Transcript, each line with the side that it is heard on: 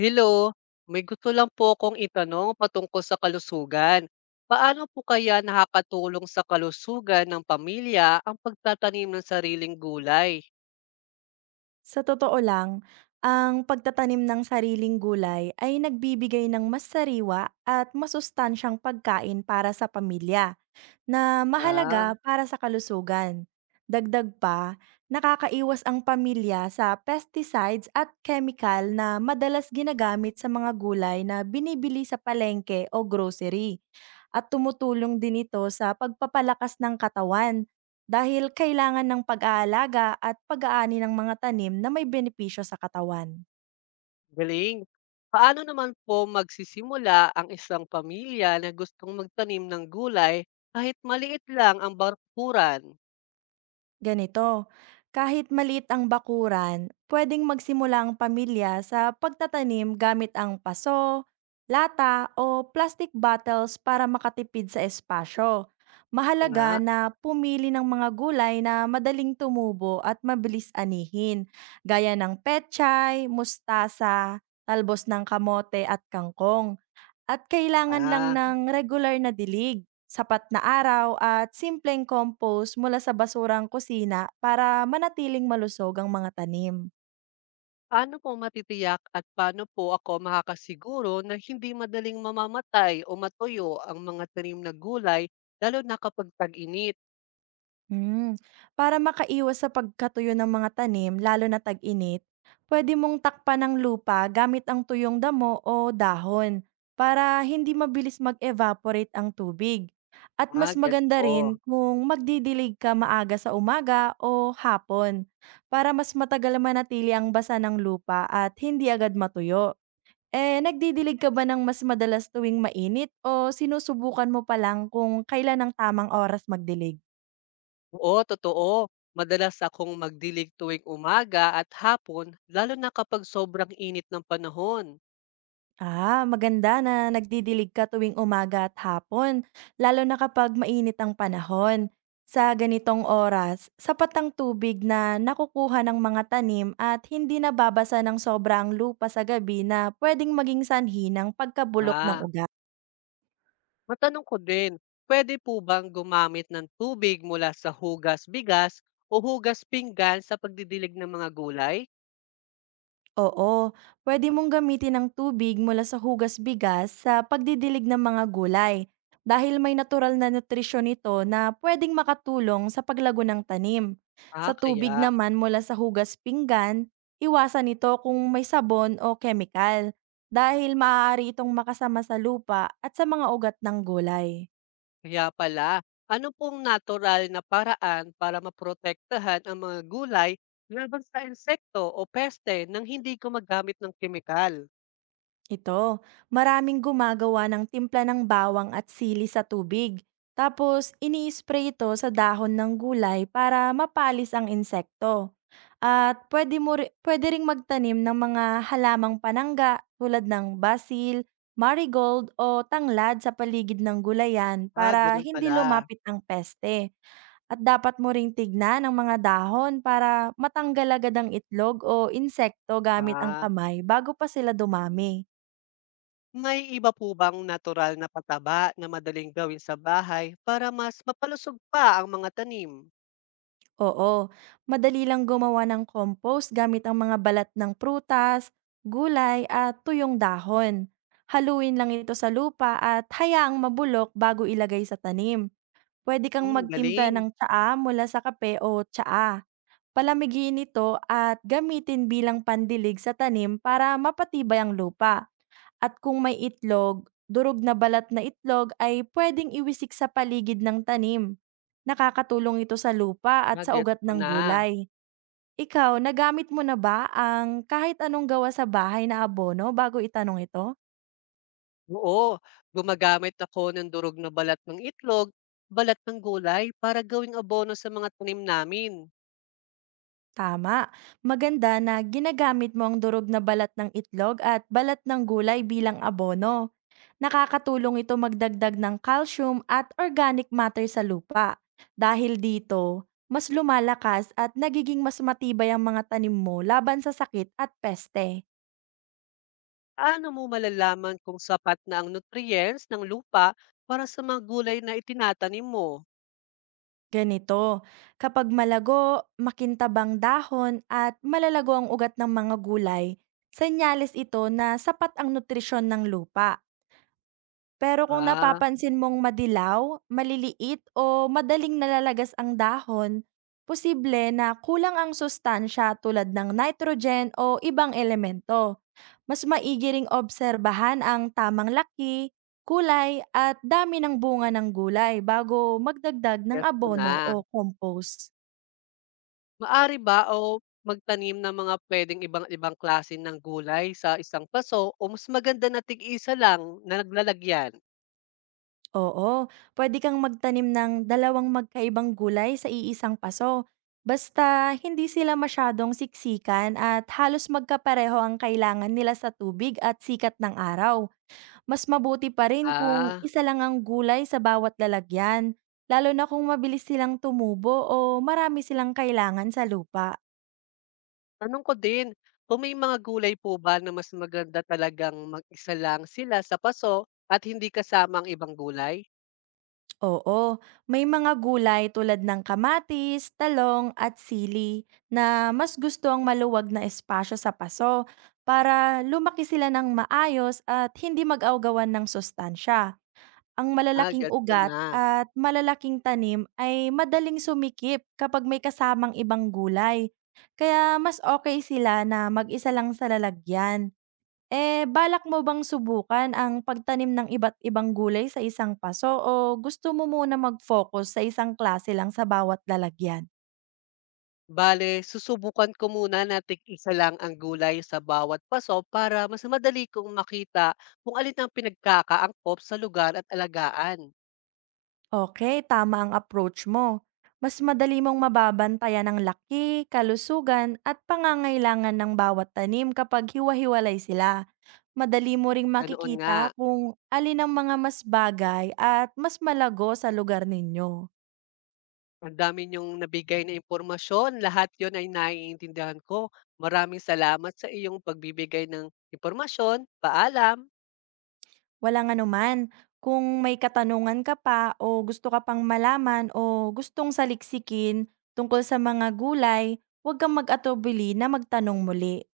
left: Hello, may gusto lang po akong itanong patungkol sa kalusugan. Paano po kaya nakakatulong sa kalusugan ng pamilya ang pagtatanim ng sariling gulay?
right: Sa totoo lang, ang pagtatanim ng sariling gulay ay nagbibigay ng mas sariwa at masustansyang pagkain para sa pamilya na
left: Ah,
right: mahalaga para sa kalusugan. Dagdag pa, nakakaiwas ang pamilya sa pesticides at chemical na madalas ginagamit sa mga gulay na binibili sa palengke o grocery. At tumutulong din ito sa pagpapalakas ng katawan dahil kailangan ng pag-aalaga at pag-aani ng mga tanim na may benepisyo sa katawan.
left: galing. Paano naman po magsisimula ang isang pamilya na gustong magtanim ng gulay kahit maliit lang ang bakuran?
right: Ganito, kahit maliit ang bakuran, pwedeng magsimula ang pamilya sa pagtatanim gamit ang paso, lata o plastic bottles para makatipid sa espasyo.
left: O nga,
right: Mahalaga na pumili ng mga gulay na madaling tumubo at mabilis anihin, gaya ng pechay, mustasa, talbos ng kamote at kangkong. At kailangan lang
left: ah.
right: ng regular na dilig, sapat na araw at simpleng compost mula sa basurang kusina para manatiling malusog ang mga tanim.
left: Paano po matitiyak at paano po ako makakasiguro na hindi madaling mamamatay o matuyo ang mga tanim na gulay lalo na kapag tag-init?
right: Hmm, para makaiwas sa pagkatuyo ng mga tanim lalo na tag-init, pwede mong takpan ng lupa gamit ang tuyong damo o dahon para hindi mabilis mag-evaporate ang tubig. At mas
left: Ah, gets
right: maganda
left: ko.
right: rin kung magdidilig ka maaga sa umaga o hapon para mas matagal manatili ang basa ng lupa at hindi agad matuyo. Eh, nagdidilig ka ba ng mas madalas tuwing mainit o sinusubukan mo pa lang kung kailan ang tamang oras magdilig?
left: Oo, totoo. Madalas akong magdilig tuwing umaga at hapon lalo na kapag sobrang init ng panahon.
right: Ah, maganda na nagdidilig ka tuwing umaga at hapon, lalo na kapag mainit ang panahon. Sa ganitong oras, sapat ang tubig na nakukuha ng mga tanim at hindi nababasa ng sobra ang lupa sa gabi na pwedeng maging sanhi ng pagkabulok ng
left: Ah,
right: ugat.
left: matanong ko din, pwede po bang gumamit ng tubig mula sa hugas bigas o hugas pinggan sa pagdidilig ng mga gulay?
right: Oo, pwede mong gamitin ang tubig mula sa hugas bigas sa pagdidilig ng mga gulay dahil may natural na nutrisyon ito na pwedeng makatulong sa paglago ng tanim.
left: Ah,
right: Sa tubig
left: kaya.
right: naman mula sa hugas pinggan, iwasan ito kung may sabon o chemical dahil maaari itong makasama sa lupa at sa mga ugat ng gulay.
left: Kaya pala, ano pong natural na paraan para maprotektahan ang mga gulay laban sa insekto o peste nang hindi gumagamit ng kemikal?
right: Ito, maraming gumagawa ng timpla ng bawang at sili sa tubig. Tapos, ini-spray ito sa dahon ng gulay para mapalis ang insekto. At pwede ring magtanim ng mga halamang panangga tulad ng basil, marigold o tanglad sa paligid ng gulayan
left: Ah,
right: para
left: ganun
right: hindi
left: pala.
right: lumapit ang peste. At dapat mo ring tignan ang mga dahon para matanggal agad ang itlog o insekto gamit ang
left: Ah,
right: kamay bago pa sila dumami.
left: may iba po bang natural na pataba na madaling gawin sa bahay para mas mapalusog pa ang mga tanim?
right: Oo, madali lang gumawa ng compost gamit ang mga balat ng prutas, gulay at tuyong dahon. Haluin lang ito sa lupa at hayaang mabulok bago ilagay sa tanim. Pwede kang
left: Hmm,
right: magtimpla
left: galing.
right: ng tsaa mula sa kape o tsaa. Palamigin ito at gamitin bilang pandilig sa tanim para mapatibay ang lupa. At kung may itlog, durog na balat na itlog ay pwedeng iwisik sa paligid ng tanim. Nakakatulong ito sa lupa at sa
left: Nagets
right: ugat
left: ko
right: ng
left: na.
right: gulay. Ikaw, nagamit mo na ba ang kahit anong gawa sa bahay na abono bago itanong ito?
left: Oo, gumagamit ako ng durog na balat ng itlog, balat ng gulay para gawing abono sa mga tanim namin.
right: Tama. Maganda na ginagamit mo ang durog na balat ng itlog at balat ng gulay bilang abono. Nakakatulong ito magdagdag ng calcium at organic matter sa lupa. Dahil dito, mas lumalakas at nagiging mas matibay ang mga tanim mo laban sa sakit at peste.
left: Paano mo malalaman kung sapat na ang nutrients ng lupa para sa mga gulay na itinatanim mo?
right: Ganito, kapag malago, makintabang dahon at malalago ang ugat ng mga gulay, senyales ito na sapat ang nutrisyon ng lupa. Pero kung
left: Ah,
right: napapansin mong madilaw, maliliit o madaling nalalagas ang dahon, posible na kulang ang sustansya tulad ng nitrogen o ibang elemento. Mas maigi ring obserbahan ang tamang laki, kulay at dami ng bunga ng gulay bago magdagdag ng
left: gets ko
right: abono
left: na.
right: o compost.
left: Maari ba o magtanim ng mga pwedeng ibang-ibang klase ng gulay sa isang paso o mas maganda na tig-isa lang na naglalagyan?
right: Oo, pwede kang magtanim ng dalawang magkaibang gulay sa iisang paso. Basta hindi sila masyadong siksikan at halos magkapareho ang kailangan nila sa tubig at sikat ng araw. Mas mabuti pa rin kung
left: Ah,
right: isa lang ang gulay sa bawat lalagyan, lalo na kung mabilis silang tumubo o marami silang kailangan sa lupa.
left: tanong ko din, kung may mga gulay po ba na mas maganda talagang mag-isa lang sila sa paso at hindi kasama ang ibang gulay?
right: Oo, may mga gulay tulad ng kamatis, talong at sili na mas gusto ang maluwag na espasyo sa paso para lumaki sila ng maayos at hindi mag-awgawan ng sustansya. Ang
left: Ah,
right: malalaking
left: gets ko
right: ugat
left: na.
right: at malalaking tanim ay madaling sumikip kapag may kasamang ibang gulay. Kaya mas okay sila na mag-isa lang sa lalagyan. Eh, balak mo bang subukan ang pagtanim ng iba't ibang gulay sa isang paso o gusto mo muna mag-focus sa isang klase lang sa bawat lalagyan?
left: Bale, susubukan ko muna na tig-isa lang ang gulay sa bawat paso para mas madali kong makita kung alin ang pinagkakaangkop sa lugar at alagaan.
right: Okay, tama ang approach mo. Mas madali mong mababantayan ang laki, kalusugan at pangangailangan ng bawat tanim kapag hiwa-hiwalay sila. Madali mo ring
left: Ganoon nga,
right: makikita kung alin ang mga mas bagay at mas malago sa lugar ninyo.
left: ang dami niyong nabigay na impormasyon, lahat yon ay naiintindihan ko. Maraming salamat sa iyong pagbibigay ng impormasyon. Paalam!
right: Walang anuman. Kung may katanungan ka pa o gusto ka pang malaman o gustong saliksikin tungkol sa mga gulay, huwag kang mag-atubili na magtanong muli.